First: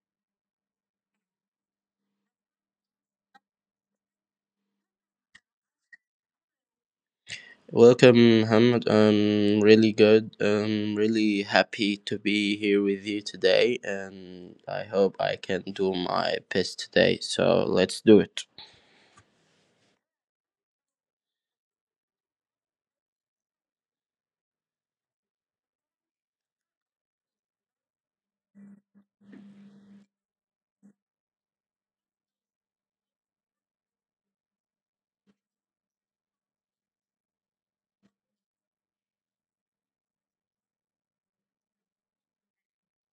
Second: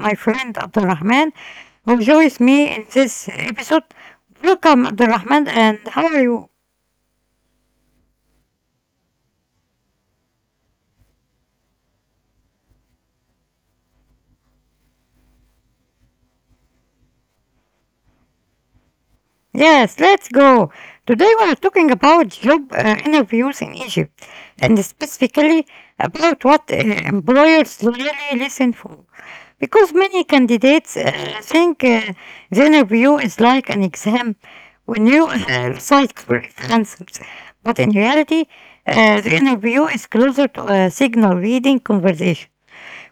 my friend Abdurrahman who joins me in this episode. Welcome Abdurrahman and how are you? Welcome, Muhammad. I'm really good. I'm really happy to be here with you today, and I hope I can do my best today. So let's do it. Yes, let's go. Today we are talking about job interviews in Egypt and specifically about what employers really listen for. Because many candidates think the interview is like an exam when you recite correct answers, but in reality, the interview is closer to a signal reading conversation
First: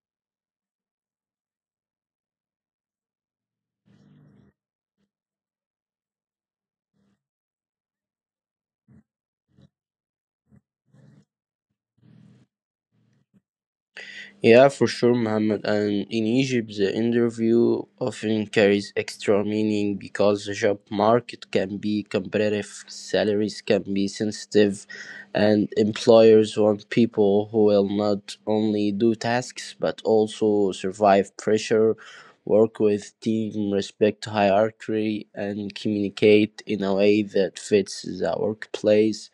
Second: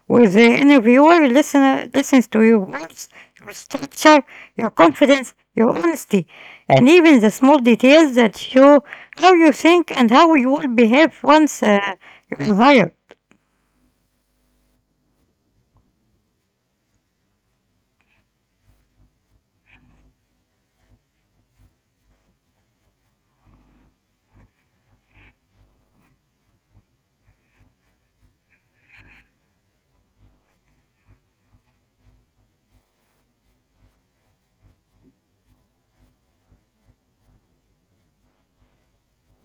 where the interviewer listens to your words, your structure, your confidence, your honesty, and even the small details that show how you think and how you will behave once you're hired. Yeah, for sure, Mohammed. And in Egypt, the interview often carries extra meaning because the job market can be competitive, salaries can be sensitive, and employers want people who will not only do tasks but also survive pressure, work with team, respect hierarchy, and communicate in a way that fits the workplace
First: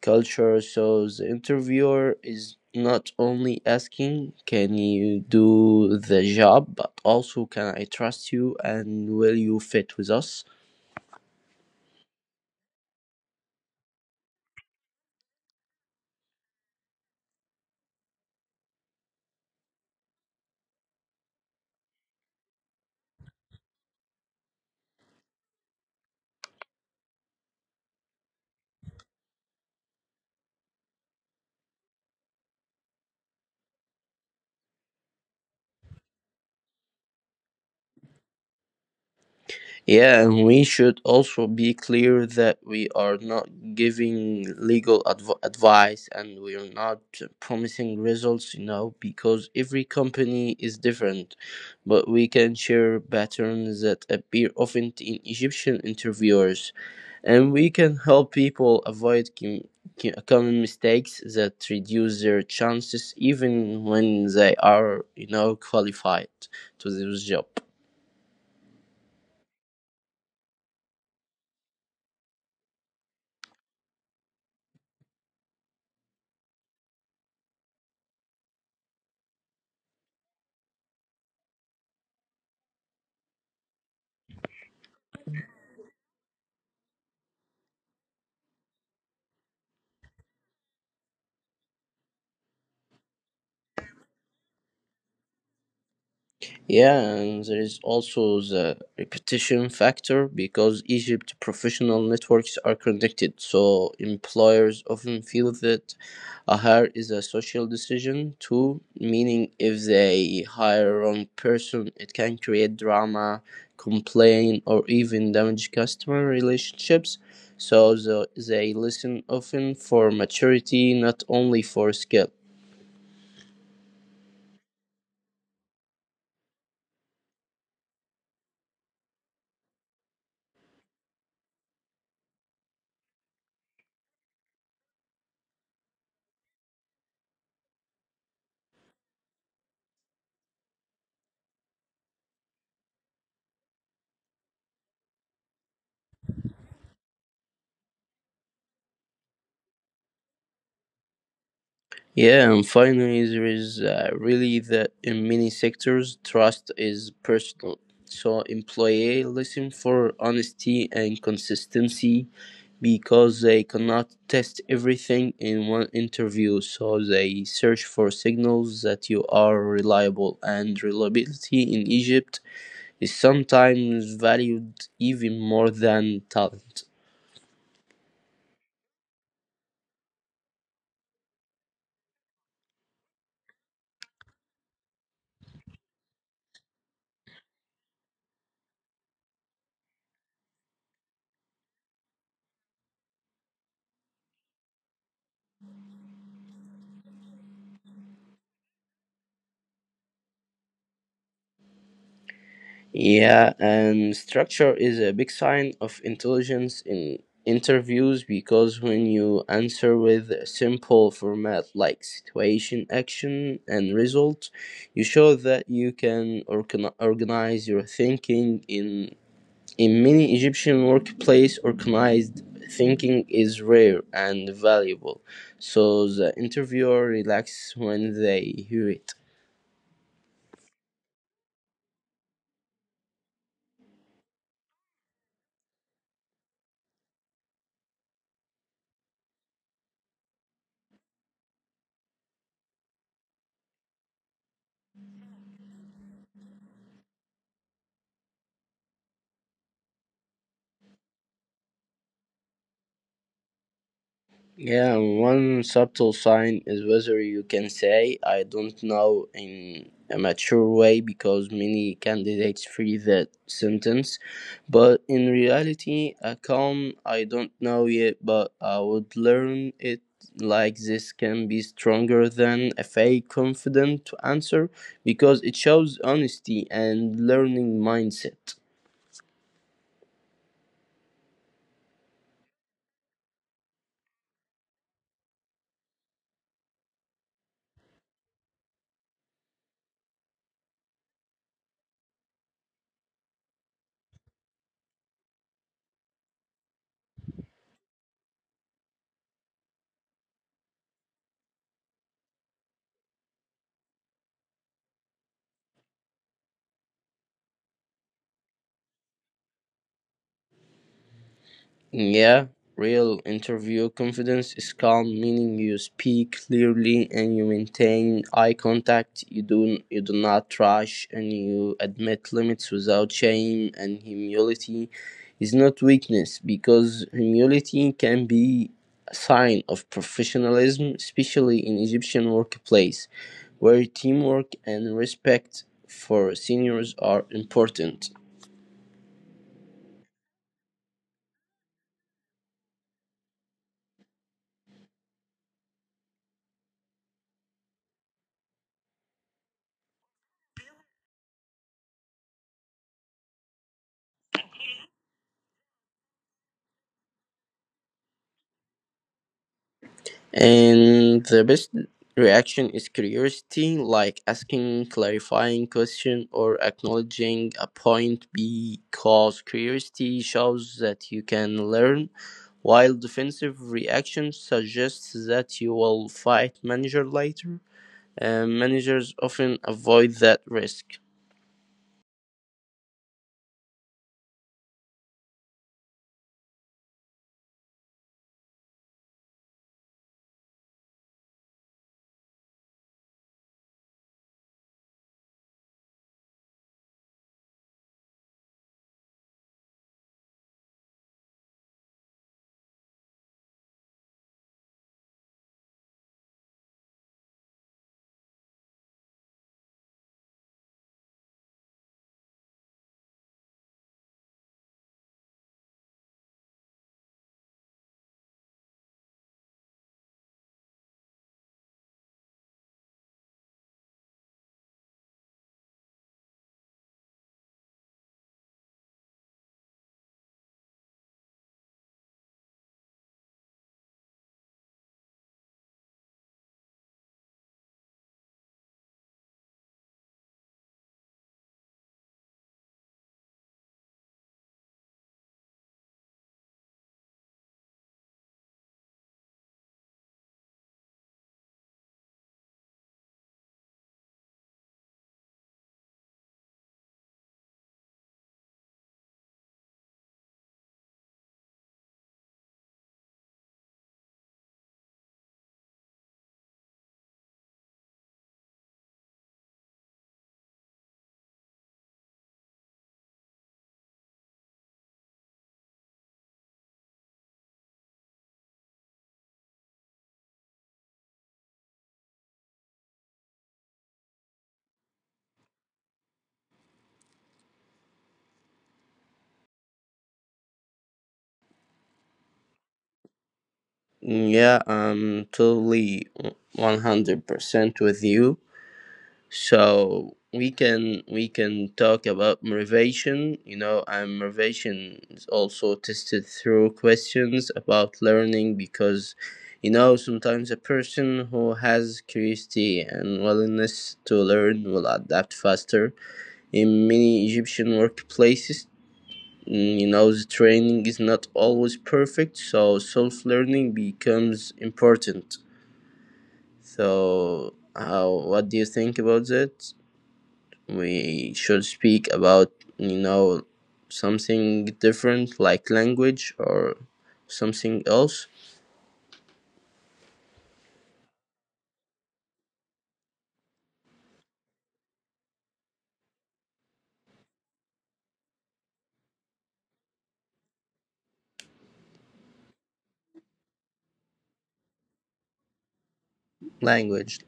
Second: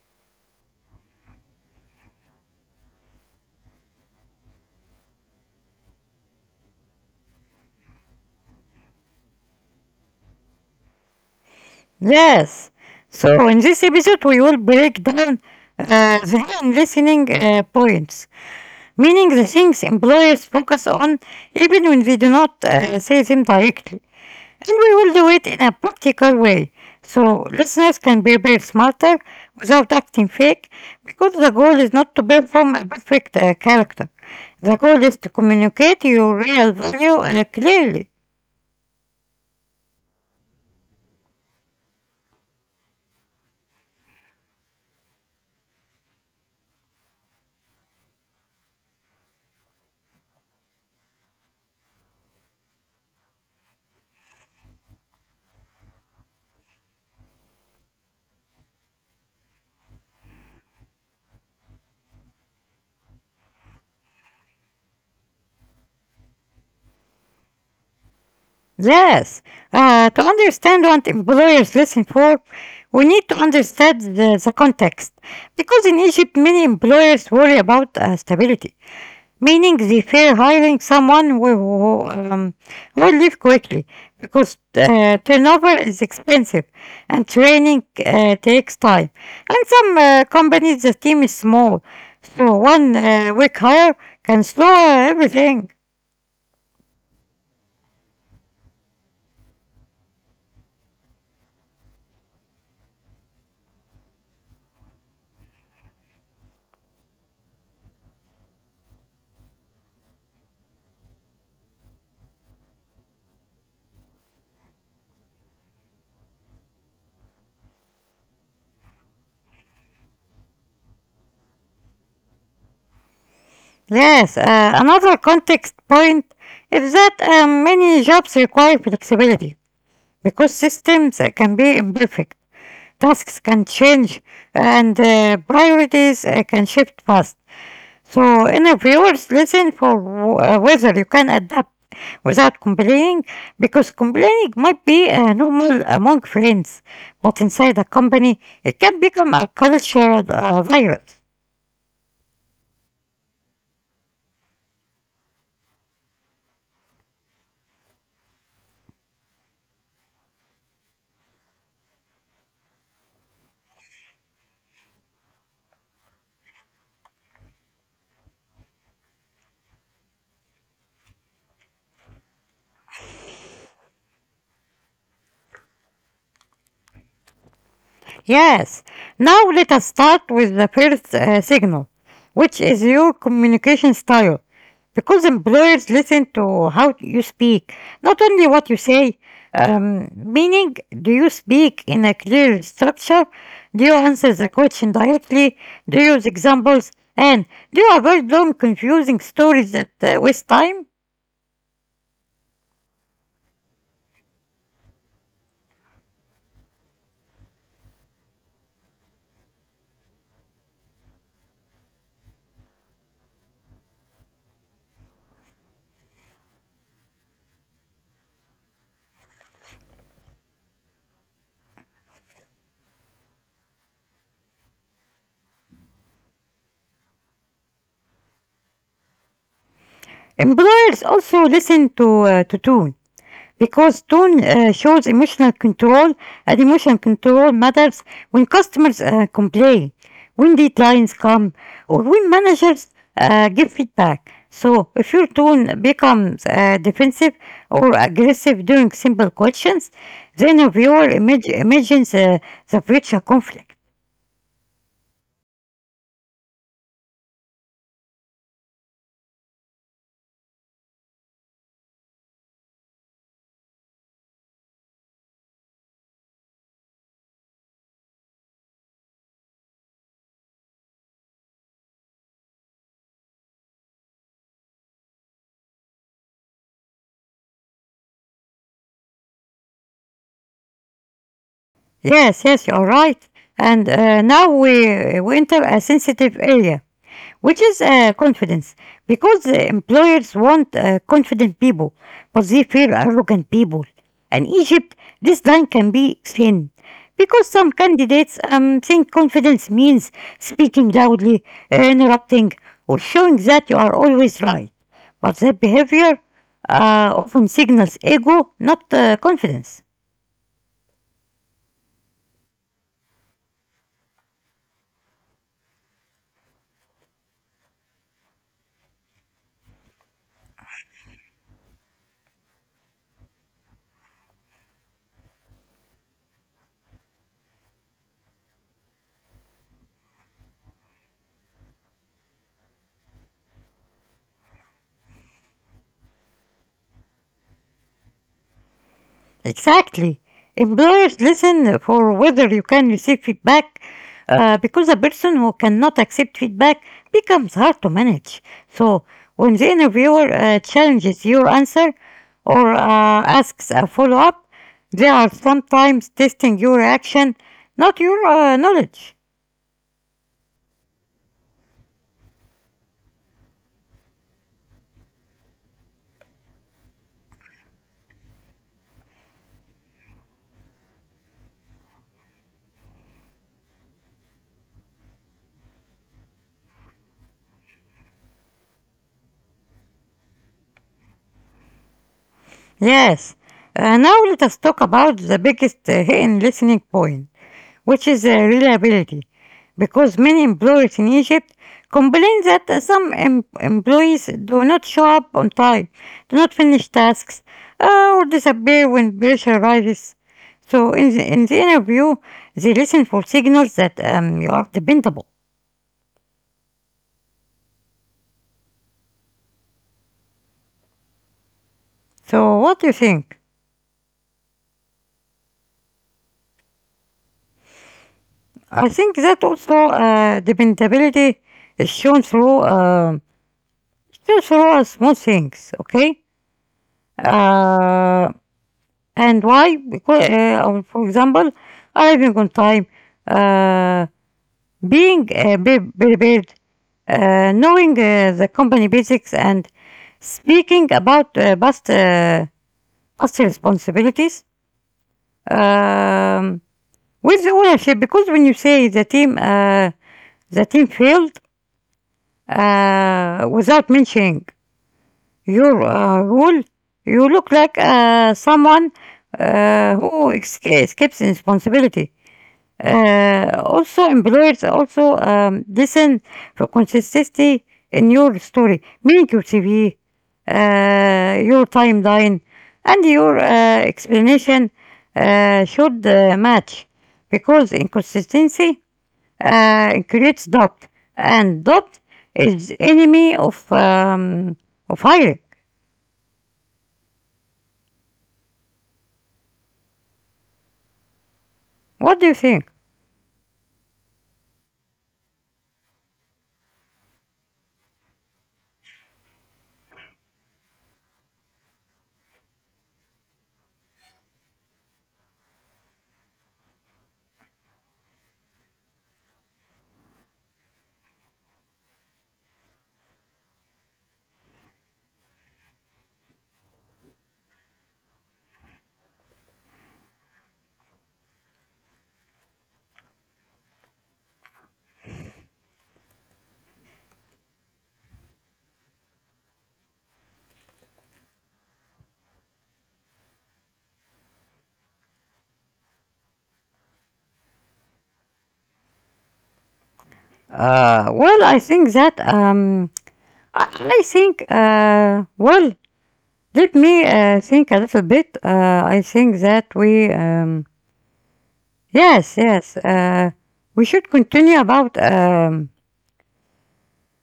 culture. So the interviewer is not only asking, can you do the job, but also, can I trust you and will you fit with us? Yes. So in this episode, we will break down the hidden listening points, meaning the things employers focus on even when they do not say them directly. And we will do it in a practical way so listeners can prepare smarter without acting fake because the goal is not to perform a perfect character. The goal is to communicate your real value clearly. Yeah, and we should also be clear that we are not giving legal advice, and we are not promising results, you know, because every company is different. But we can share patterns that appear often in Egyptian interviewers, and we can help people avoid common mistakes that reduce their chances even when they are, you know, qualified to this job. Yes, to understand what employers listen for, we need to understand the context. Because in Egypt, many employers worry about stability, meaning they fear hiring someone who will leave quickly, because turnover is expensive and training takes time. And some companies, the team is small, so one weak hire can slow everything. Yeah, and there is also the repetition factor because Egypt professional networks are connected, so employers often feel that a hire is a social decision too, meaning if they hire wrong person, it can create drama, complain, or even damage customer relationships. So they listen often for maturity, not only for skill. Yes, another context point is that many jobs require flexibility because systems can be imperfect, tasks can change, and priorities can shift fast. So, interviewers listen for whether you can adapt without complaining because complaining might be normal among friends, but inside a company, it can become a cultural virus. Yeah, and finally, there is really that in many sectors, trust is personal. So employee listen for honesty and consistency because they cannot test everything in one interview. So they search for signals that you are reliable, and reliability in Egypt is sometimes valued even more than talent. Yes, now let us start with the first signal, which is your communication style. Because employers listen to how you speak, not only what you say, meaning, do you speak in a clear structure? Do you answer the question directly? Do you use examples? And do you avoid long, confusing stories that waste time? Yeah, and structure is a big sign of intelligence in interviews because when you answer with a simple format like situation, action, and result, you show that you can organize your thinking. In many Egyptian workplace, organized thinking is rare and valuable, so the interviewer relaxes when they hear it. Employers also listen to tone. Because tone shows emotional control and emotion control matters when customers complain, when deadlines come, or when managers give feedback. So if your tone becomes defensive or aggressive during simple questions, then a viewer imagines the future conflict. Yeah, one subtle sign is whether you can say, I don't know, in a mature way, because many candidates free that sentence. But in reality, a calm, I don't know yet, but I would learn it like this can be stronger than a fake confident answer because it shows honesty and learning mindset. Yes, yes, you're right. And now we enter a sensitive area which is confidence, because employers want confident people but they fear arrogant people. And Egypt this line can be thin because some candidates think confidence means speaking loudly, interrupting, or showing that you are always right, but that behavior often signals ego, not confidence. Yeah, real interview confidence is calm, meaning you speak clearly and you maintain eye contact. You do not rush, and you admit limits without shame. And humility is not weakness because humility can be a sign of professionalism, especially in Egyptian workplace, where teamwork and respect for seniors are important. Exactly. Employers listen for whether you can receive feedback, because a person who cannot accept feedback becomes hard to manage. So, when the interviewer challenges your answer or asks a follow up, they are sometimes testing your action, not your knowledge. And the best reaction is curiosity, like asking clarifying question or acknowledging a point because curiosity shows that you can learn, while defensive reaction suggests that you will fight manager later. Managers often avoid that risk. Yes, now let us talk about the biggest hidden listening point, which is reliability, because many employers in Egypt complain that some employees do not show up on time, do not finish tasks, or disappear when pressure rises. So in the interview, they listen for signals that you are dependable. So what do you think? I think that also dependability is shown through just raw small things, okay? Uh, and why? Because, for example, arriving on time, uh, being prepared, knowing the company basics, and speaking about past responsibilities, um, with the ownership. Because when you say the team failed without mentioning your role, you look like someone who escapes responsibility. Also, employers also listen for consistency in your story, meaning your CV, your timeline, and your explanation should match, because inconsistency creates doubt, and doubt is enemy of hiring. What do you think? Yeah, I'm totally 100% with you. So we can talk about motivation. You know, and motivation is also tested through questions about learning because, you know, sometimes a person who has curiosity and willingness to learn will adapt faster. In many Egyptian workplaces, you know, the training is not always perfect, so self-learning becomes important. So, what do you think about that? We should speak about, you know, something different like language or something else. Well, I think that I I think well, let me think a little bit. I think that we yes, yes, we should continue about Language.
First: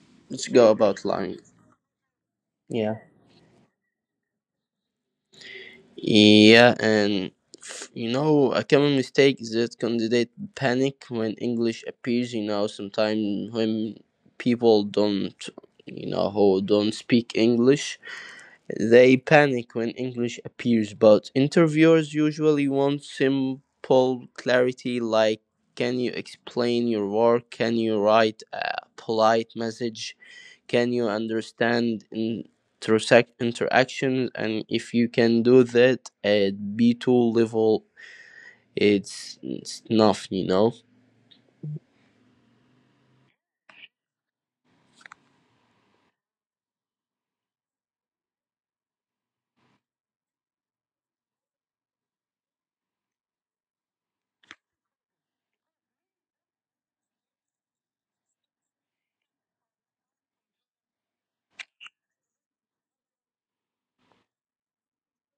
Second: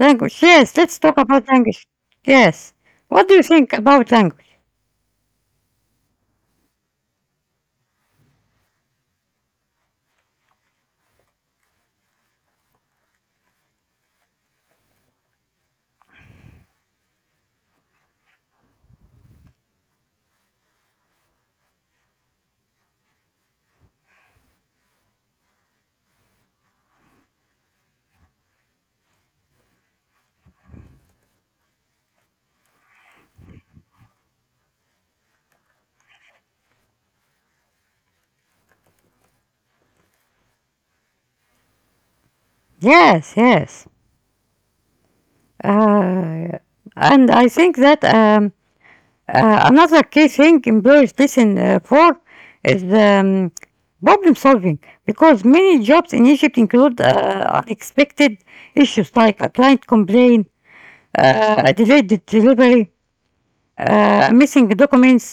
language. Let's go Yes, let's about talk language. about language. Yes, yeah what do you think about language? yeah and you know, a common mistake is that candidate panic when English appears, you know, sometimes when people don't you know, who don't speak English. They panic when English appears, but interviewers usually want simple clarity like, can you explain your work? Can you write a polite message? Can you understand intersect interactions? And if you can do that at B2 level, it's enough, you know? Yes, yes, uh, and I think that another key thing employers listen for is problem solving, because many jobs in Egypt include unexpected issues like a client complaint, a delayed delivery, missing documents,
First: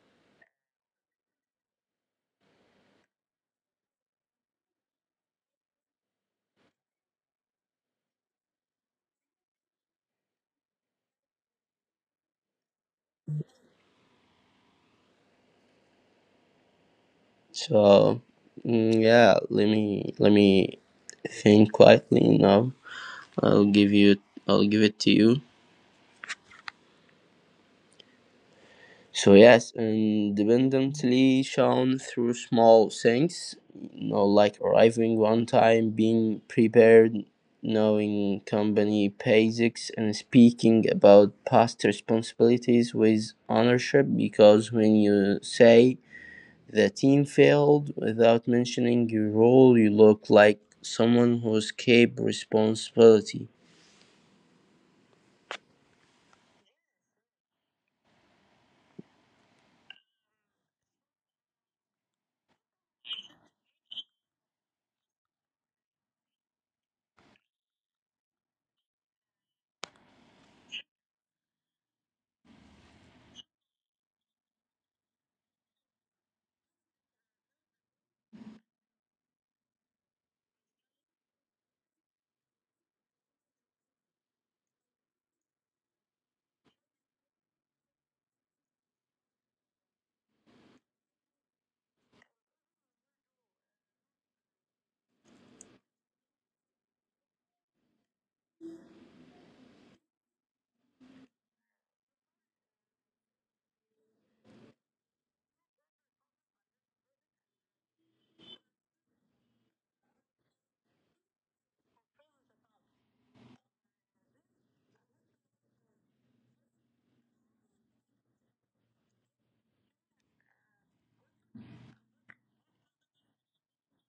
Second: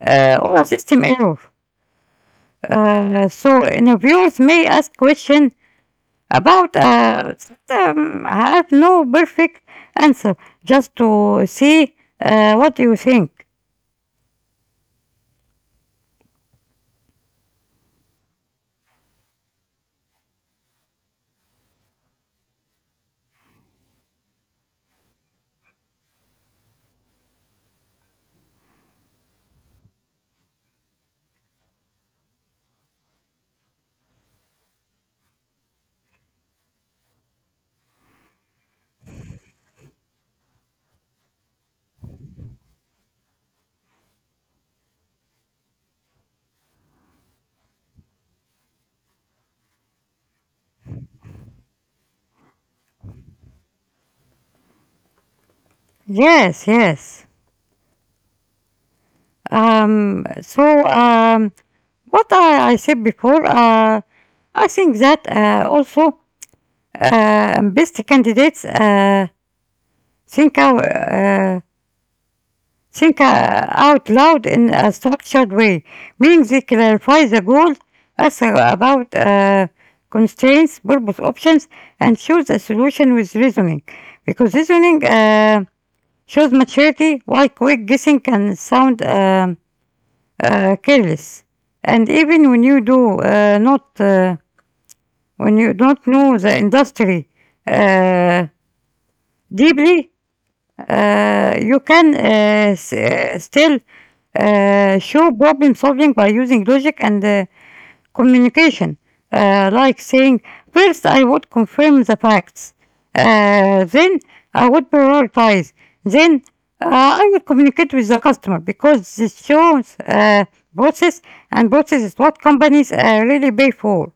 or a system error. So interviewers may ask questions about have no perfect answer just to see what you think. So, yeah, let me think quietly now. I'll give you, I'll give it to you. So yes, independently shown through small things, you know, like arriving one time, being prepared, knowing company basics, and speaking about past responsibilities with ownership. Because when you say the team failed without mentioning your role, you look like someone who escaped responsibility. Yes, yes. So, what I said before, I think that also best candidates think out, uh, think out loud in a structured way, meaning they clarify the goal, also about constraints, purpose, options, and choose a solution with reasoning, because reasoning shows maturity, while quick guessing can sound careless. And even when you do not, when you don't know the industry uh, deeply, you can still show problem solving by using logic and communication, like saying, first I would confirm the facts, then I would prioritize, then I would communicate with the customer, because this shows process, and process is what companies really pay for.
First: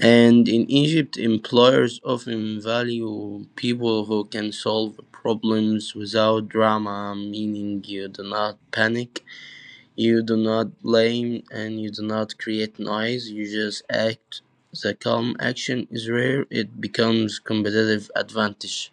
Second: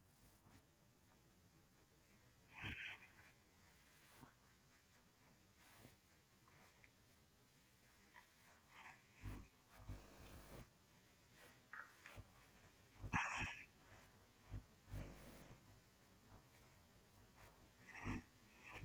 And in Egypt, employers often value people who can solve problems without drama, meaning you do not panic, you do not blame, and you do not create noise, you just act. The calm action is rare, it becomes competitive advantage.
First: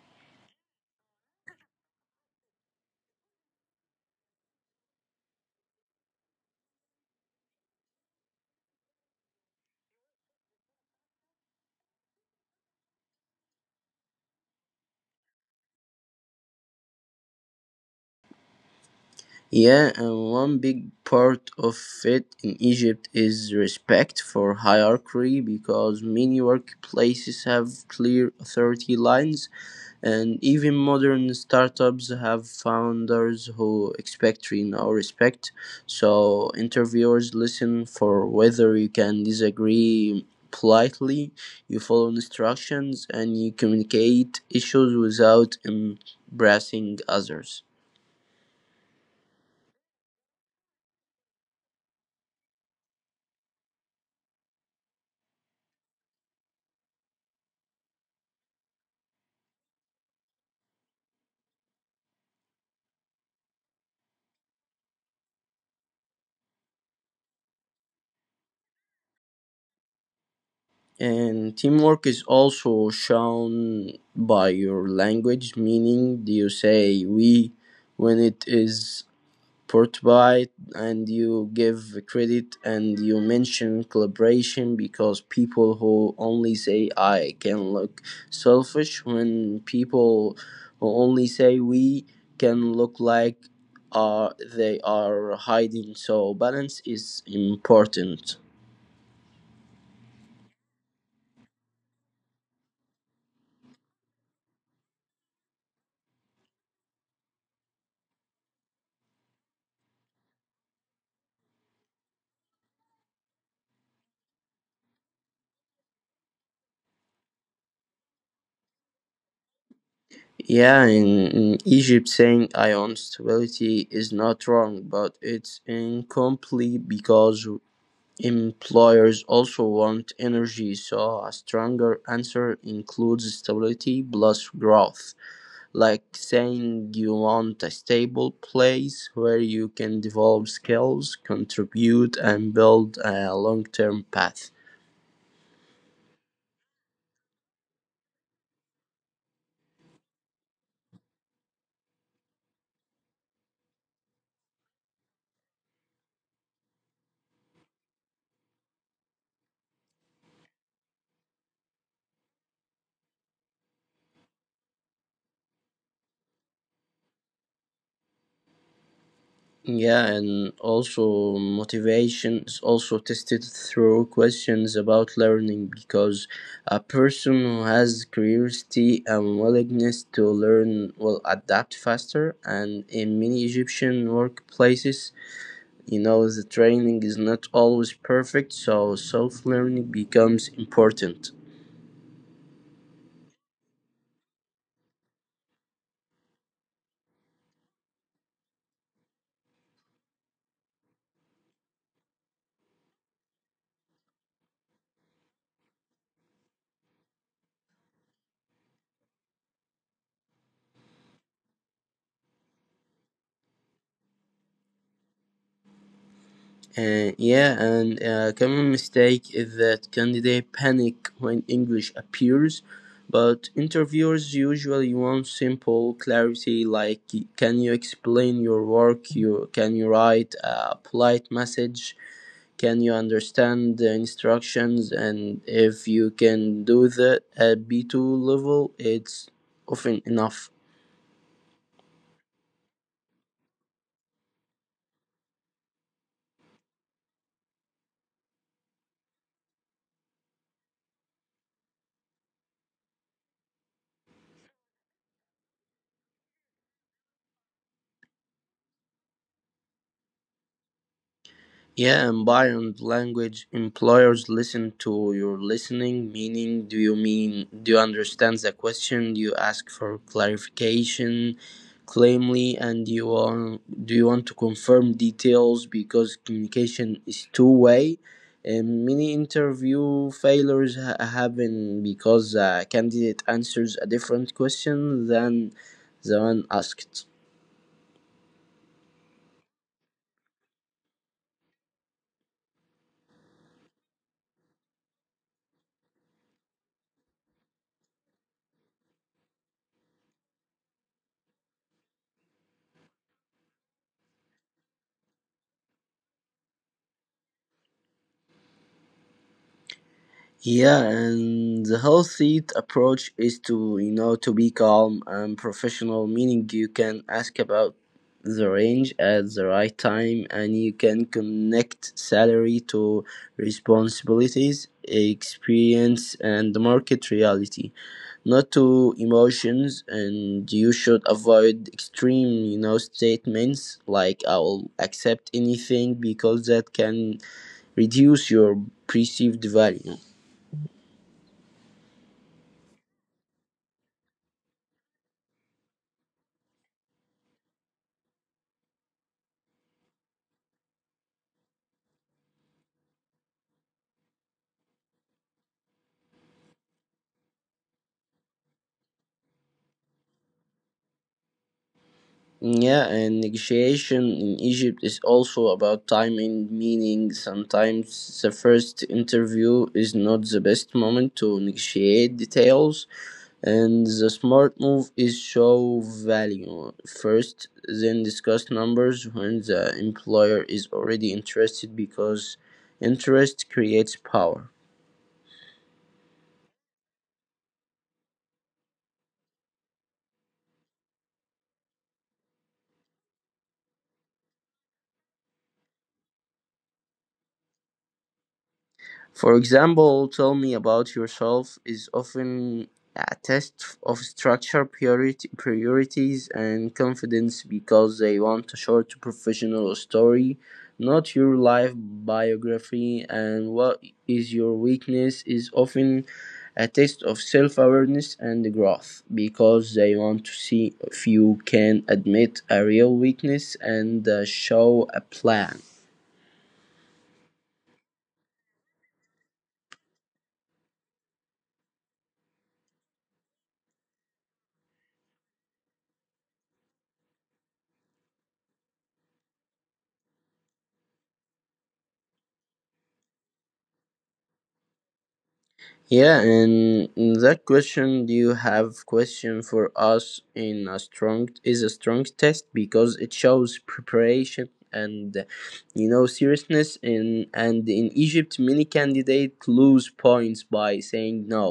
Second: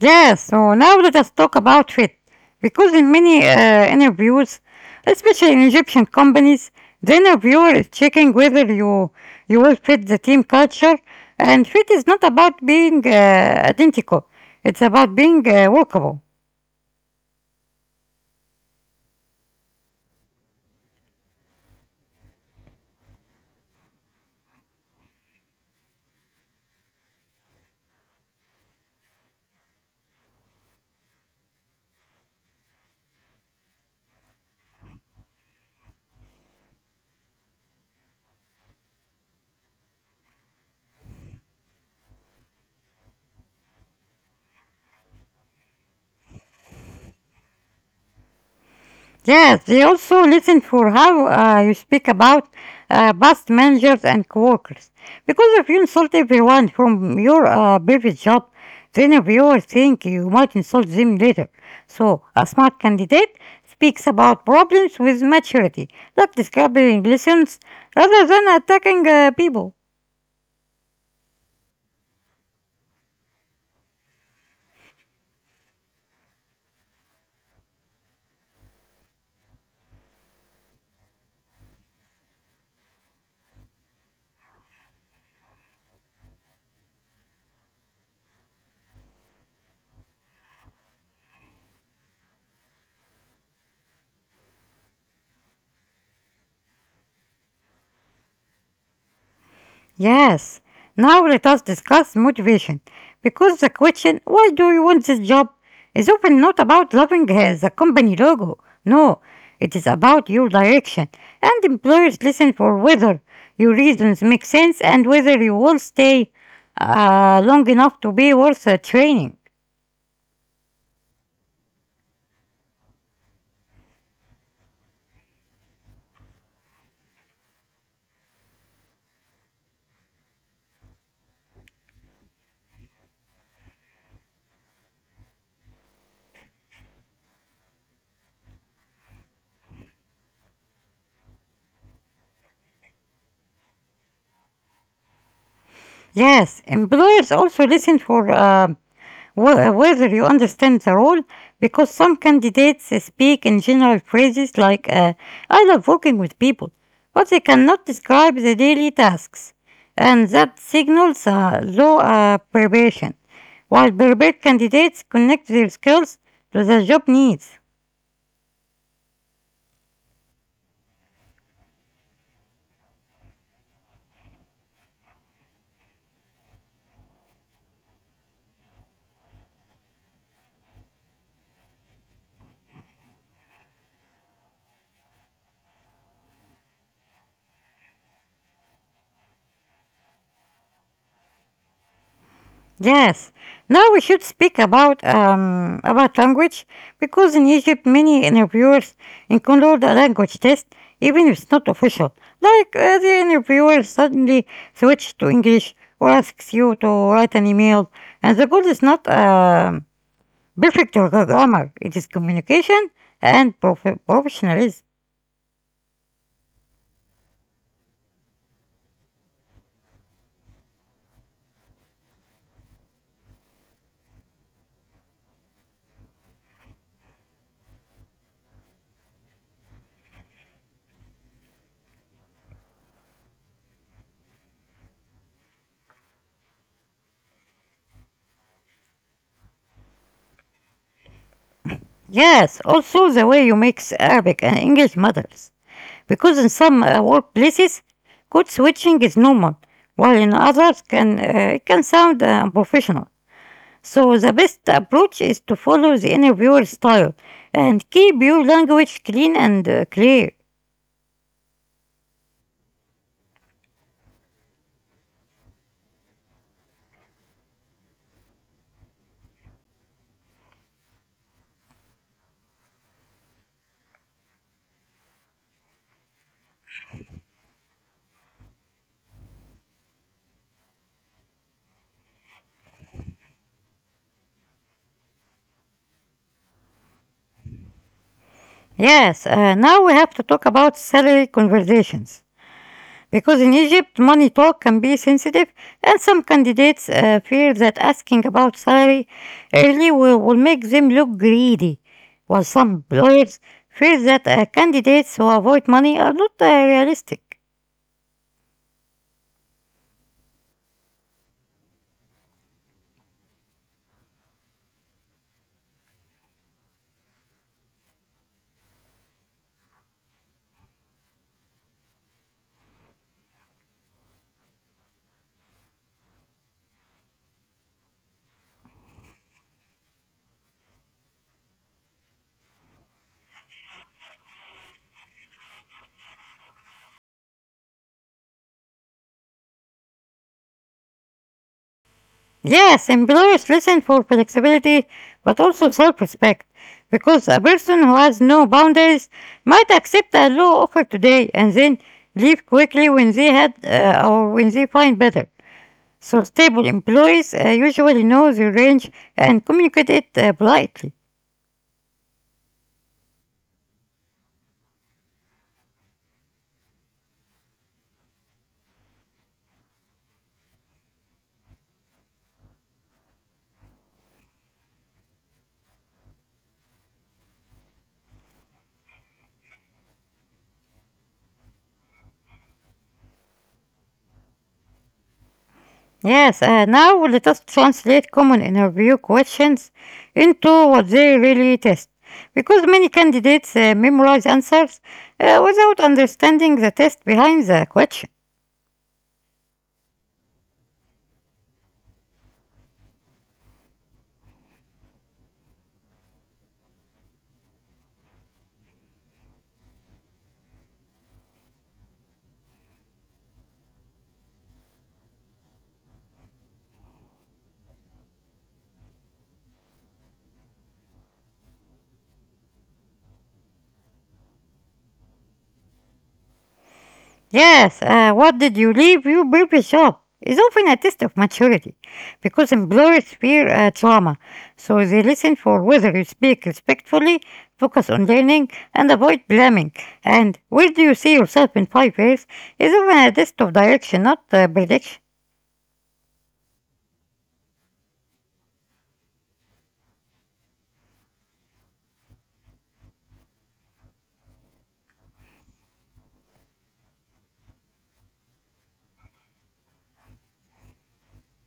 Yes. So now let us talk about fit. Because in many interviews, especially in Egyptian companies, the interviewer is checking whether you will fit the team culture, and fit is not about being identical. It's about being workable. Yeah, and one big part of it in Egypt is respect for hierarchy because many workplaces have clear authority lines, and even modern startups have founders who expect, you know, respect. So interviewers listen for whether you can disagree politely, you follow instructions, and you communicate issues without embarrassing others. Yes, they also listen for how you speak about past managers and coworkers. Because if you insult everyone from your previous job, the interviewer think you might insult them later. So a smart candidate speaks about problems with maturity, like describing lessons rather than attacking people. And teamwork is also shown by your language, meaning you say we when it is portrayed, and you give credit and you mention collaboration because people who only say I can look selfish, when people who only say we can look like they are hiding. So, balance is important. Yes, now let us discuss motivation. Because the question, why do you want this job, is often not about loving the company logo. No, it is about your direction. And employers listen for whether your reasons make sense and whether you will stay long enough to be worth training. Yeah, in Egypt, saying I own stability is not wrong, but it's incomplete because employers also want energy. So, a stronger answer includes stability plus growth, like saying you want a stable place where you can develop skills, contribute, and build a long term path. Yes, employers also listen for whether you understand the role, because some candidates speak in general phrases like, I love working with people, but they cannot describe the daily tasks, and that signals low preparation, while prepared candidates connect their skills to the job needs. Yeah, and also motivation is also tested through questions about learning because a person who has curiosity and willingness to learn will adapt faster. And in many Egyptian workplaces, you know, the training is not always perfect, so self learning becomes important. Yes. Now we should speak about language, because in Egypt many interviewers include a language test even if it's not official. Like the interviewer suddenly switches to English or asks you to write an email, and the goal is not perfect grammar; it is communication and professionalism. Yeah, and a common mistake is that candidates panic when English appears, but interviewers usually want simple clarity like, can you explain your work, you can you write a polite message, can you understand the instructions. And if you can do that at B2 level, it's often enough. Yes, also the way you mix Arabic and English matters. Because in some workplaces, code switching is normal, while in others it can sound unprofessional. So the best approach is to follow the interviewer style and keep your language clean and clear. Yeah, and environment language employers listen to your listening, meaning do you understand the question? Do you ask for clarification claimly, and do you want to confirm details because communication is two way, and many interview failures happen because a candidate answers a different question than the one asked. Yes, now we have to talk about salary conversations. Because in Egypt, money talk can be sensitive, and some candidates fear that asking about salary early will make them look greedy, while some lawyers fear that candidates who avoid money are not realistic. Yeah, and the whole seat approach is to, you know, to be calm and professional, meaning you can ask about the range at the right time, and you can connect salary to responsibilities, experience, and the market reality, not to emotions. And you should avoid extreme, you know, statements like "I will accept anything" because that can reduce your perceived value. Yes, employers listen for flexibility, but also self respect, because a person who has no boundaries might accept a low offer today and then leave quickly when they had or when they find better. So stable employees usually know their range and communicate it politely. Yeah, and negotiation in Egypt is also about timing, meaning sometimes the first interview is not the best moment to negotiate details, and the smart move is show value first, then discuss numbers when the employer is already interested because interest creates power. Yes, now let us translate common interview questions into what they really test. Because many candidates memorize answers without understanding the test behind the question. For example, "Tell me about yourself" is often a test of structure, priorities, and confidence because they want a short professional story, not your life biography. And what is your weakness is often a test of self awareness and growth because they want to see if you can admit a real weakness and show a plan. Yes, what did you leave? You baby shop is often a test of maturity because employers fear trauma, so they listen for whether you speak respectfully, focus on learning, and avoid blaming. And where do you see yourself in 5 years is often a test of direction, not prediction. Yeah, and that question, do you have question for us in a strong is a strong test because it shows preparation and you know seriousness in and in Egypt many candidates lose points by saying no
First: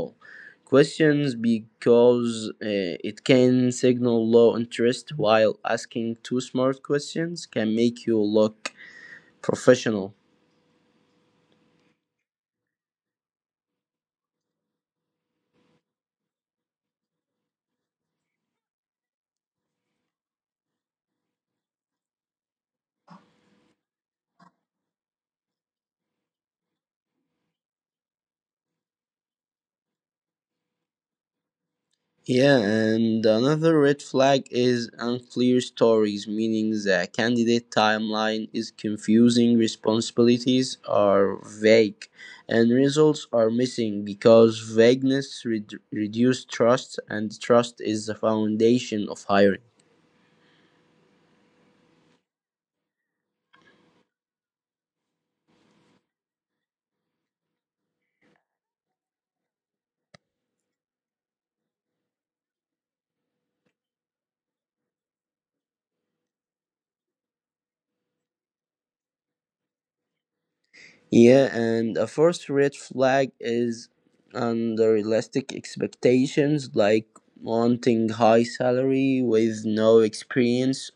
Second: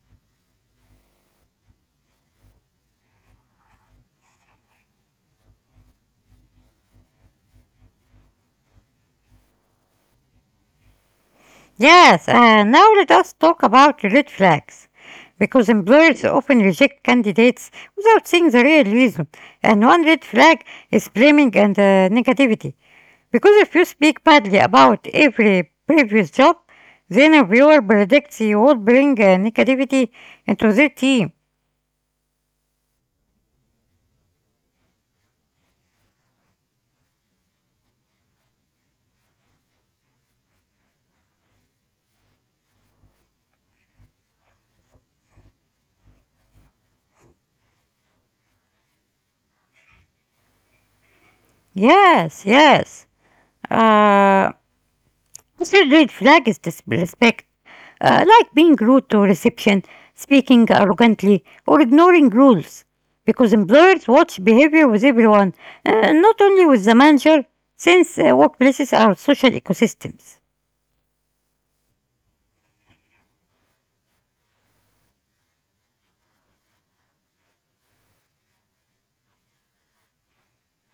questions because it can signal low interest while asking two smart questions can make you look professional. Yes, now let us talk about red flags. Because employers often reject candidates without seeing the real reason. And one red flag is blaming and negativity. Because if you speak badly about every previous job, then a viewer predicts you will bring negativity into their team. Yeah, and another red flag is unclear stories, meaning the candidate timeline is confusing, responsibilities are vague, and results are missing because vagueness reduce trust, and trust is the foundation of hiring. Yes, yes. Uh, This red flag is disrespect, like being rude to reception, speaking arrogantly, or ignoring rules. Because employers watch behavior with everyone, not only with the manager, since workplaces are social ecosystems. Yeah, and a first red flag is unrealistic expectations, like wanting high salary with no experience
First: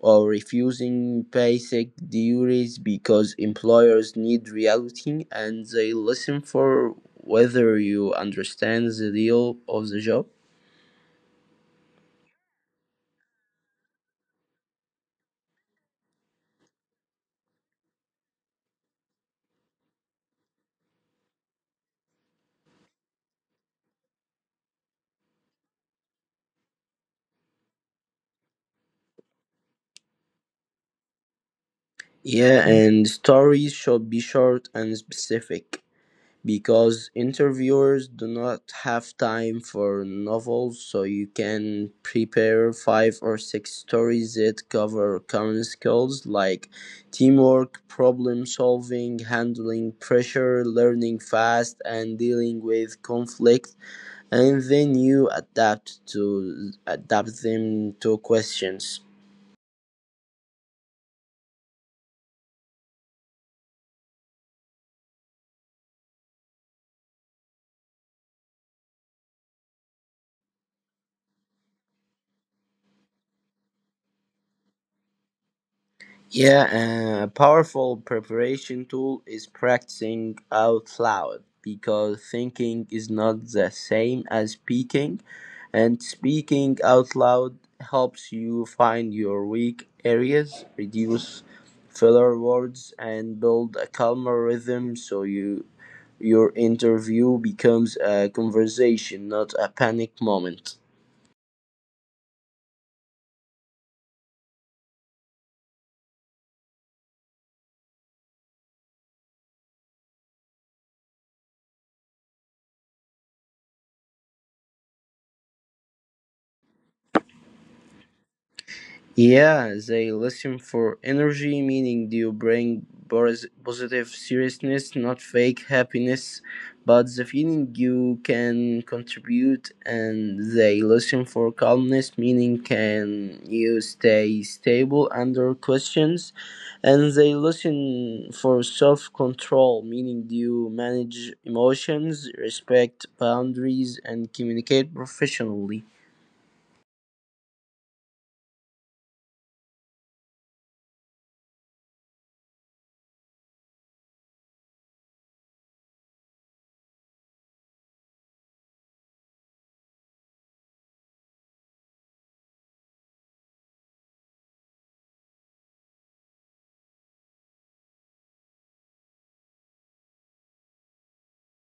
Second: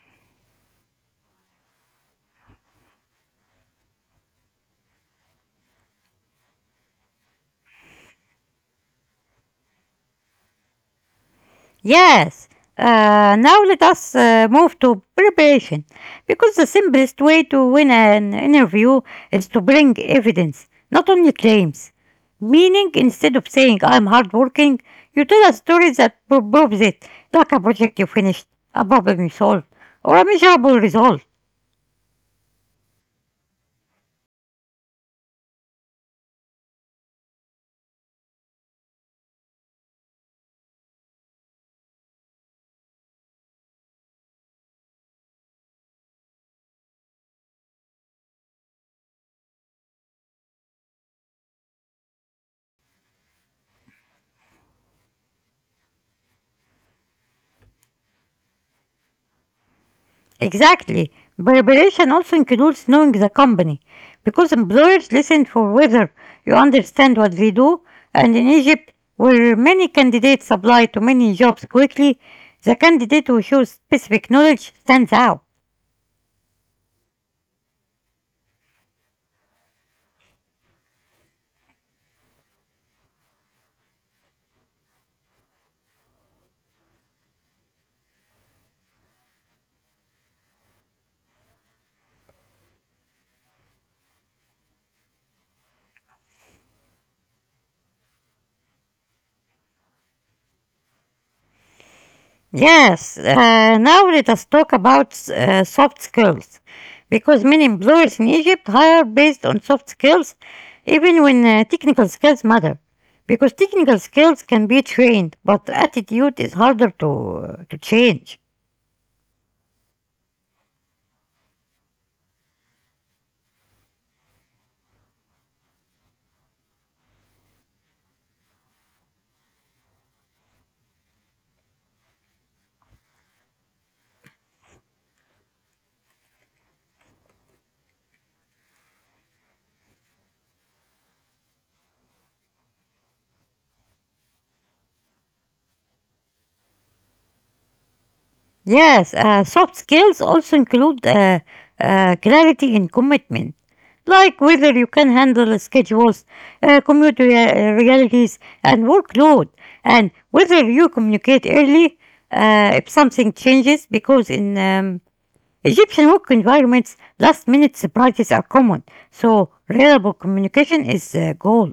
or refusing basic duties because employers need reality and they listen for whether you understand the deal of the job. Yes. Now let us move to preparation, because the simplest way to win an interview is to bring evidence, not only claims. Meaning, instead of saying I'm hardworking, you tell a story that proves it, like a project you finished, a problem you solved, or a measurable result. Yeah, and stories should be short and specific, because interviewers do not have time for novels, so you can prepare five or six stories that cover common skills like teamwork problem solving handling pressure learning fast and dealing with conflict, and then you adapt them to questions. Exactly. Preparation also includes knowing the company, because employers listen for whether you understand what they do, and in Egypt, where many candidates apply to many jobs quickly, the candidate who shows specific knowledge stands out. Yeah, a powerful preparation tool is practicing out loud because thinking is not the same as speaking, and speaking out loud helps you find your weak areas, reduce filler words, and build a calmer rhythm, so your interview becomes a conversation, not a panic moment. Yes, now let us talk about soft skills. Because many employers in Egypt hire based on soft skills, even when technical skills matter. Because technical skills can be trained, but attitude is harder to change. Yeah, they listen for energy, meaning you bring positive seriousness, not fake happiness, but the feeling you can contribute. And they listen for calmness, meaning can you stay stable under questions. And they listen for self control, meaning you manage emotions, respect boundaries, and communicate professionally. Yes, soft skills also include clarity and commitment, like whether you can handle schedules, commute realities, and workload, and whether you communicate early if something changes, because in Egyptian work environments, last minute surprises are common, so reliable communication is the goal.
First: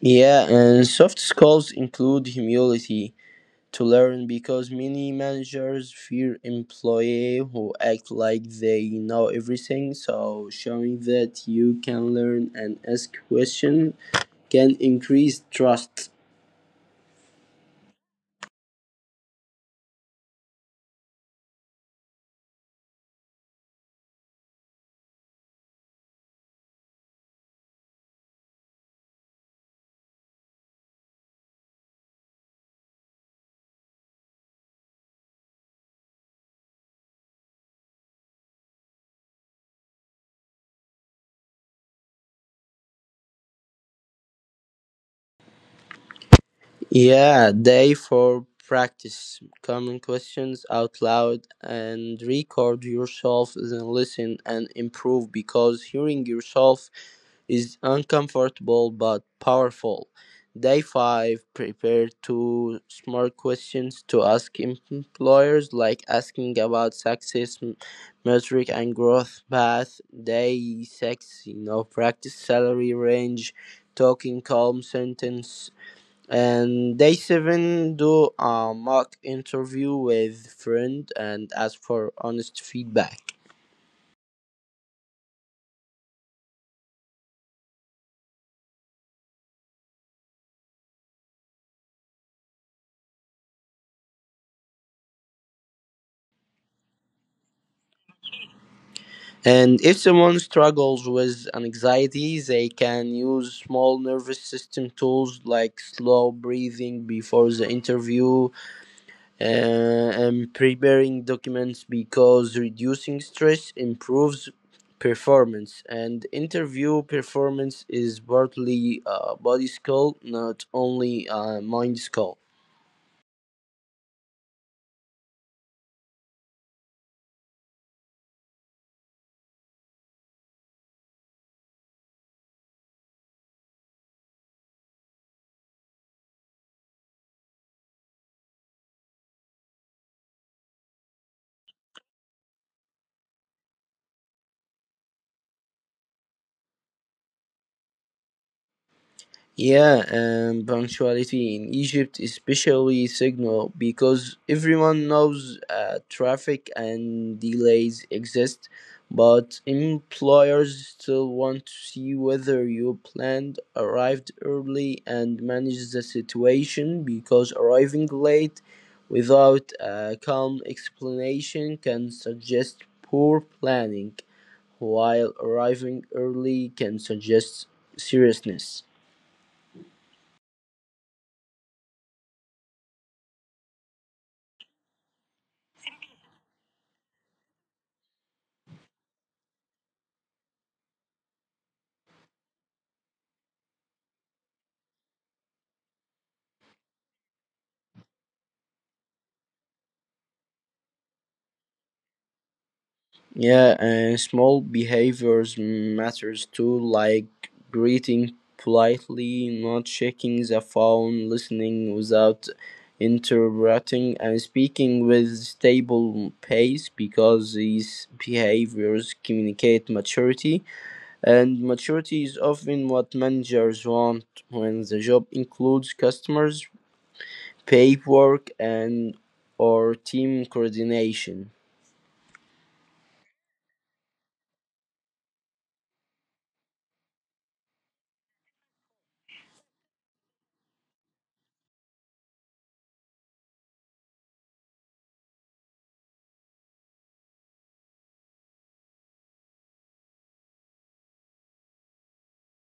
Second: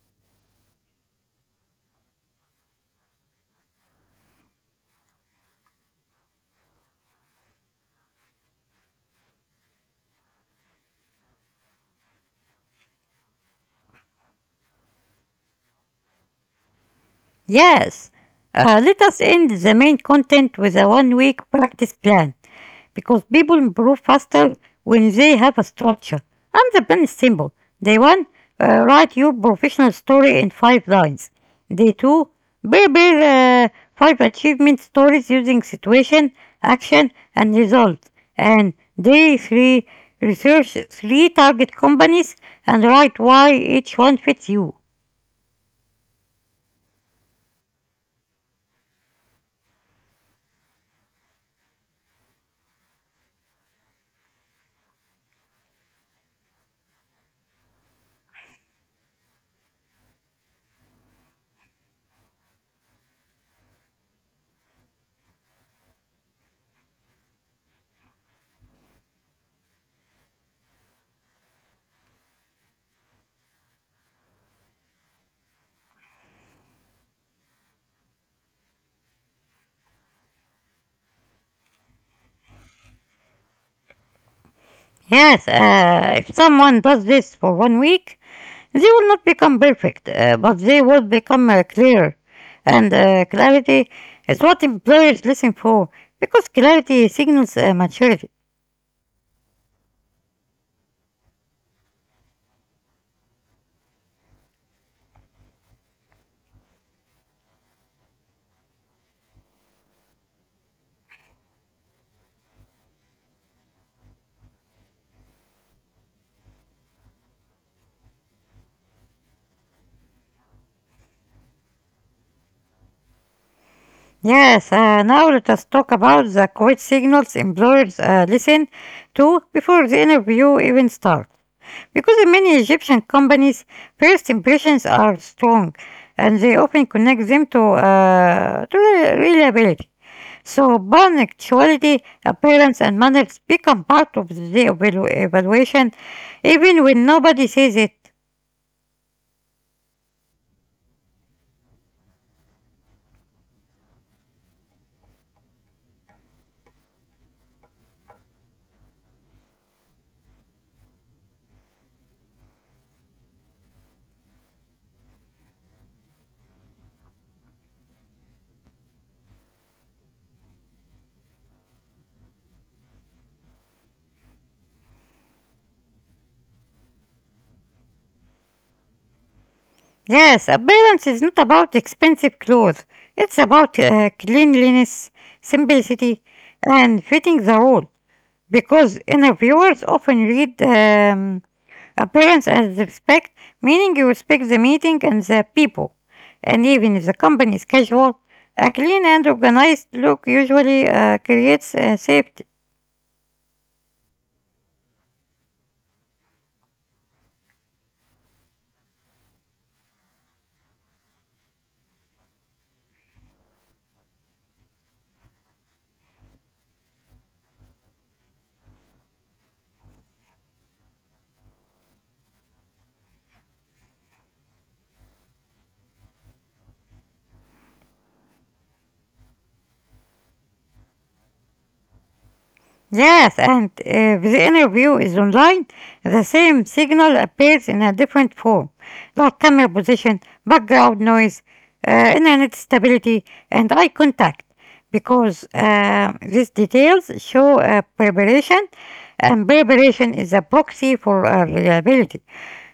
Yeah, and soft skills include humility to learn because many managers fear employees who act like they know everything. So, showing that you can learn and ask questions can increase trust. Yes, let us end the main content with a 1 week practice plan because people improve faster when they have a structure. And the plan is simple. Day one, write your professional story in 5 lines. Day two, prepare 5 achievement stories using situation, action, and result. And day three, research 3 target companies and write why each one fits you. Yeah, day for practice. Common questions out loud and record yourself and listen and improve because hearing yourself is uncomfortable but powerful. Day 5. Prepare two smart questions to ask employers, like asking about success metric and growth path. Day 6. Practice salary range, talking calm sentence. And day 7. Do a mock interview with friend and ask for honest feedback. Yes, if someone does this for 1 week, they will not become perfect, but they will become clear. And clarity is what employers listen for, because clarity signals maturity. And if someone struggles with anxiety, they can use small nervous system tools like slow breathing before the interview uh, and preparing documents because reducing stress improves performance. And interview performance is partly a body skill, not only a mind skill. Yes, now let us talk about the quit signals employers listen to before the interview even starts. Because in many Egyptian companies, first impressions are strong, and they often connect them to reliability. So, Urban sexuality, appearance, and manners become part of the evaluation even when nobody says it. Yeah, and punctuality in Egypt is especially signal because everyone knows traffic and delays exist, but employers still want to see whether you planned, arrived early, and managed the situation because arriving late without a calm explanation can suggest poor planning, while arriving early can suggest seriousness. Yes, appearance is not about expensive clothes, it's about cleanliness, simplicity, and fitting the role. Because interviewers often read appearance as respect, meaning you respect the meeting and the people. And even if the company is casual, a clean and organized look usually creates safety. Yeah, and small behaviors matters too, like greeting politely, not checking the phone, listening without interrupting, and speaking with stable pace because these behaviors communicate maturity. And maturity is often what managers want when the job includes customers, paperwork, and or team coordination. Yes, and if the interview is online, the same signal appears in a different form, like camera position, background noise, internet stability, and eye contact, because these details show preparation, and preparation is a proxy for reliability.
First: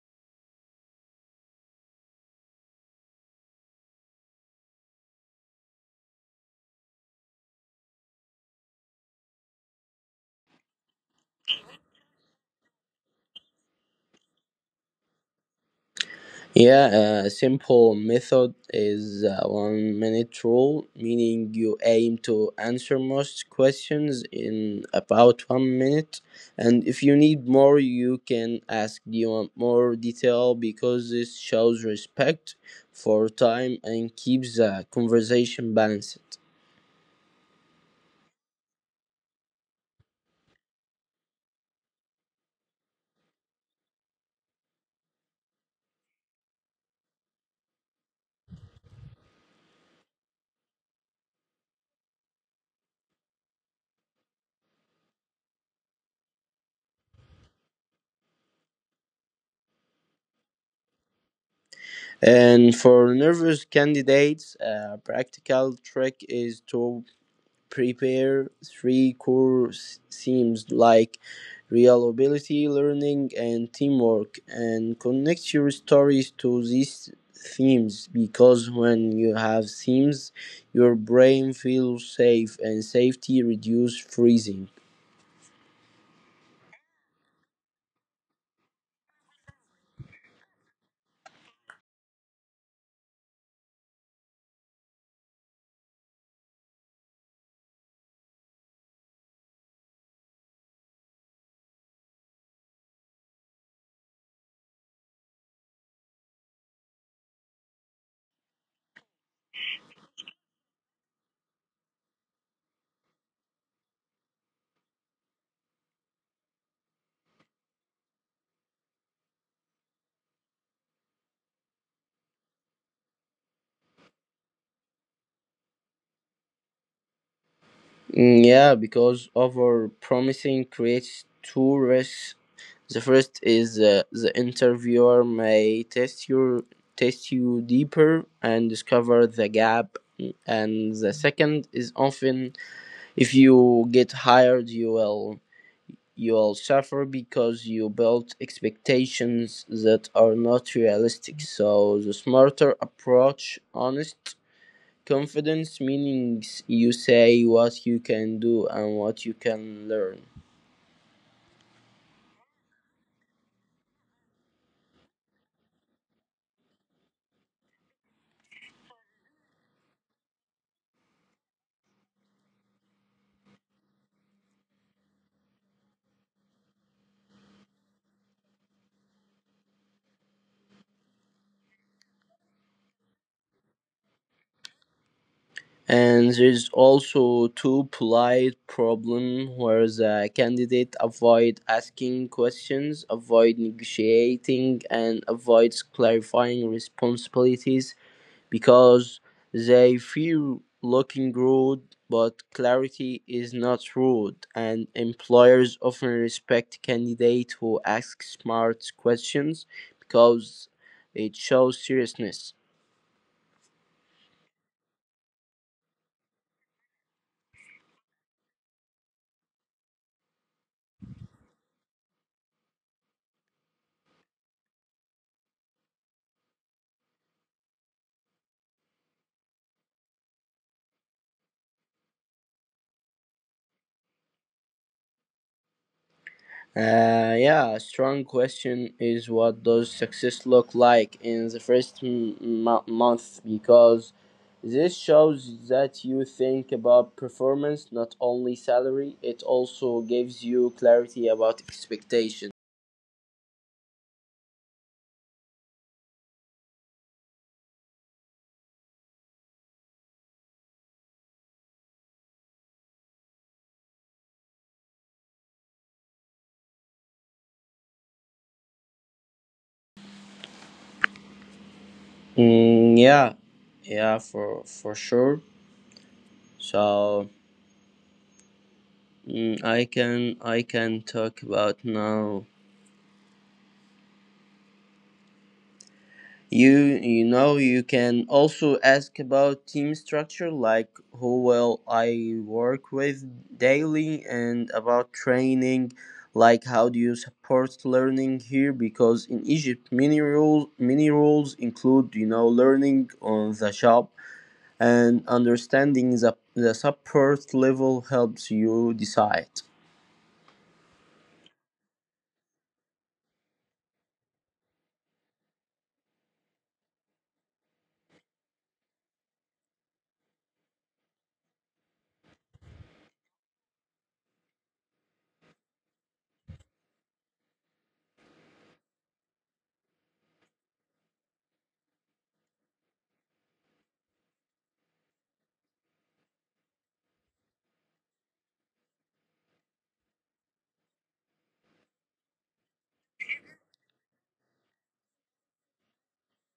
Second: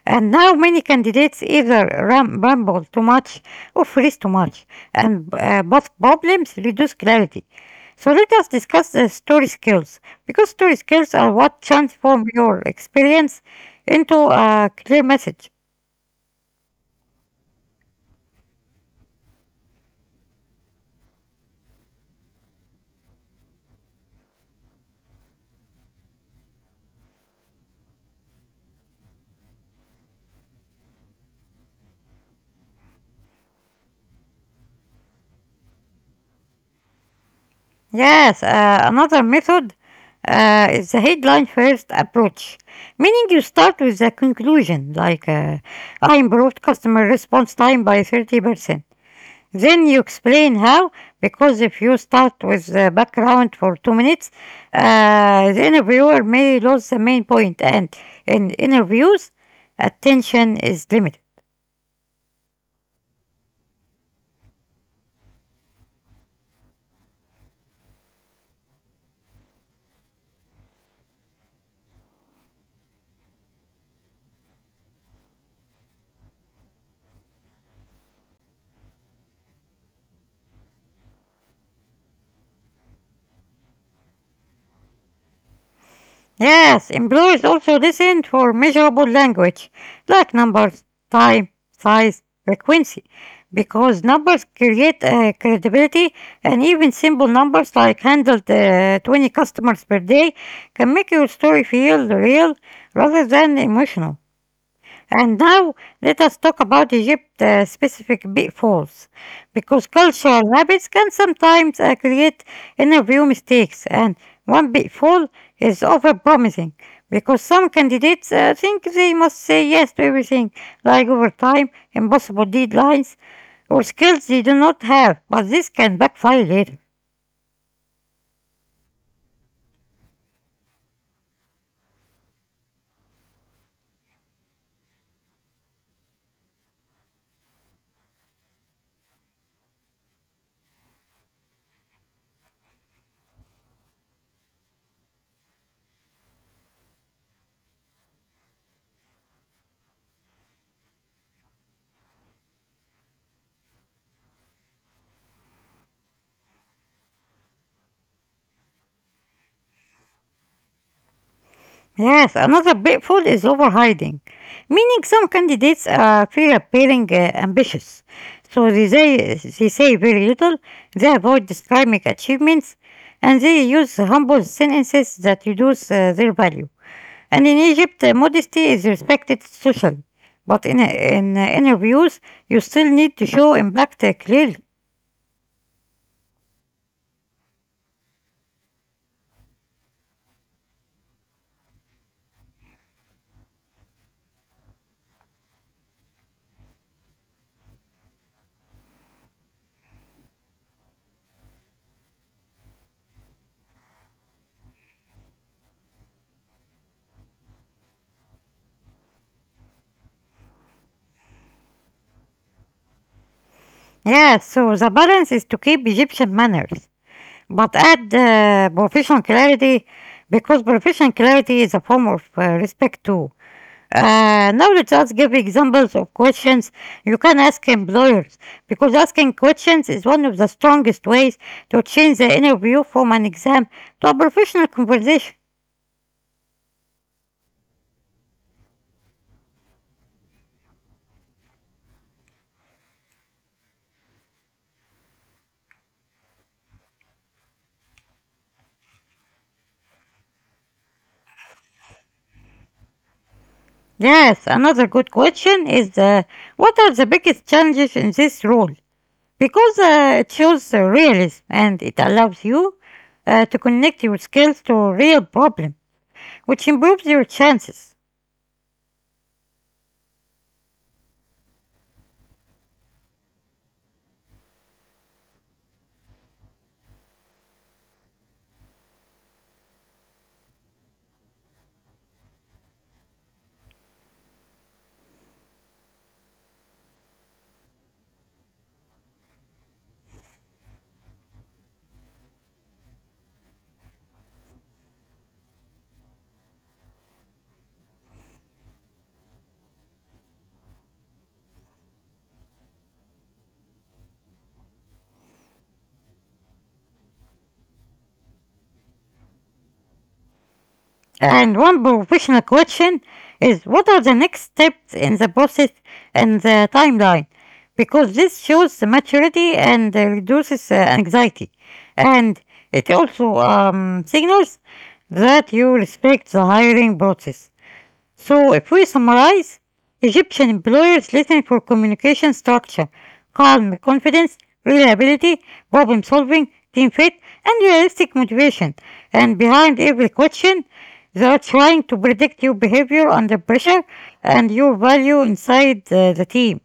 And now many candidates either ramble too much or freeze too much, and both problems reduce clarity. So let us discuss the story skills because story skills are what transform your experience into a clear message. Yeah, a simple method is a one minute rule, meaning you aim to answer most questions in about one minute. And if you need more, you can ask, do you want more detail? Because this shows respect for time and keeps the conversation balanced. Yes, another method is the headline first approach, meaning you start with the conclusion, like I improved customer response time by 30%. Then you explain how, because if you start with the background for 2 minutes, the interviewer may lose the main point, and in interviews, attention is limited. And for nervous candidates, a practical trick is to prepare three core themes like reliability, learning, and teamwork, and connect your stories to these themes because when you have themes, your brain feels safe and safety reduces freezing. Yes, employees also listen for measurable language, like numbers, time, size, frequency, because numbers create credibility, and even simple numbers like handled 20 customers per day can make your story feel real rather than emotional. And now let us talk about Egypt specific pitfalls because cultural habits can sometimes create interview mistakes, and one pitfall is overpromising because some candidates think they must say yes to everything like overtime, impossible deadlines or skills they do not have, but this can backfire later. Mm, yeah, because over promising creates two risks. The first is that the interviewer may test you deeper and discover the gap, and the second is often if you get hired, you will suffer because you built expectations that are not realistic, so the smarter approach, honest confidence, meaning you say what you can do and what you can learn. Yes, another pitfall is overhiding, meaning some candidates appearing ambitious. So they say very little, they avoid describing achievements, and they use humble sentences that reduce their value. And in Egypt, modesty is respected socially, but in interviews, you still need to show impact clearly. And there's also two polite problem where the candidate avoid asking questions, avoid negotiating, and avoids clarifying responsibilities because they fear looking rude, but clarity is not rude, and employers often respect candidate who ask smart questions because it shows seriousness. Yes, so the balance is to keep Egyptian manners but add profession clarity because professional clarity is a form of respect too. Now let us give examples of questions you can ask employers because asking questions is one of the strongest ways to change the interview from an exam to a professional conversation. Yeah, a strong question is, what does success look like in the first month? Because this shows that you think about performance, not only salary. It also gives you clarity about expectations. Yes, another good question is, what are the biggest challenges in this role? Because it shows realism and it allows you to connect your skills to real problems which improves your chances. Mm, yeah, yeah, for sure. So, I can talk about now. You you know, you can also ask about team structure, like who will I work with daily, and about training, like how do you support learning here, because in Egypt many rules include learning on the job, and understanding the support level helps you decide. And one professional question is, what are the next steps in the process and the timeline? Because this shows the maturity and reduces anxiety. And it also signals that you respect the hiring process. So, if we summarize, Egyptian employers listen for communication structure, calm confidence, reliability, problem solving, team fit, and realistic motivation. And behind every question, they are trying to predict your behavior under pressure and your value inside the team.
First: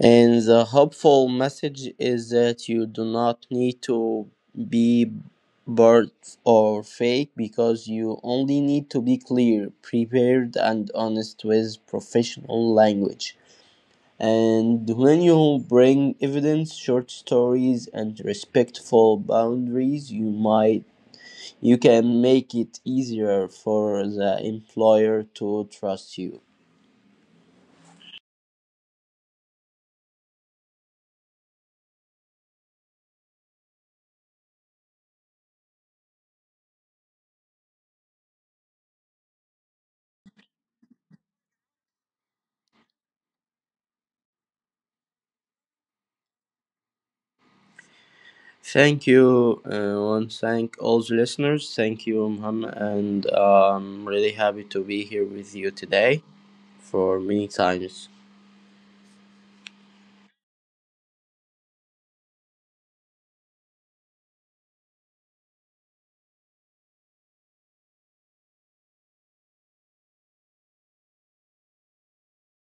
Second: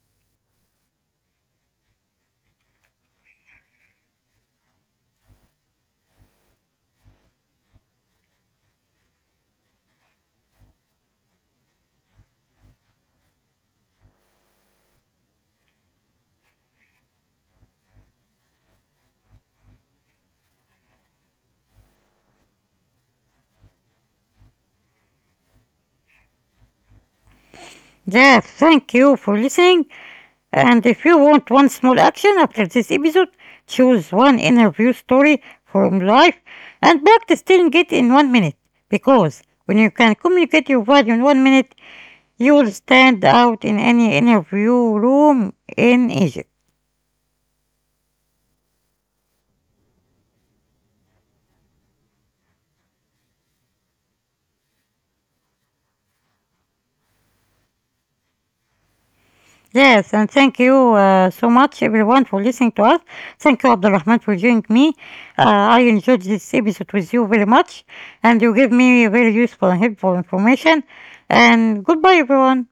And the hopeful message is that you do not need to be bored or fake because you only need to be clear, prepared, and honest with professional language. And when you bring evidence, short stories, and respectful boundaries, you can make it easier for the employer to trust you. There, thank you for listening. And if you want one small action after this episode, choose one interview story from life and practice telling it in 1 minute. Because when you can communicate your value in 1 minute, you will stand out in any interview room in Egypt. Thank you. Want thank all the listeners. Thank you, Muhammad, and I'm really happy to be here with you today for many times. Yes, and thank you so much, everyone, for listening to us. Thank you, Abdulrahman, for joining me. I enjoyed this episode with you very much, and you gave me very useful and helpful information. And goodbye, everyone.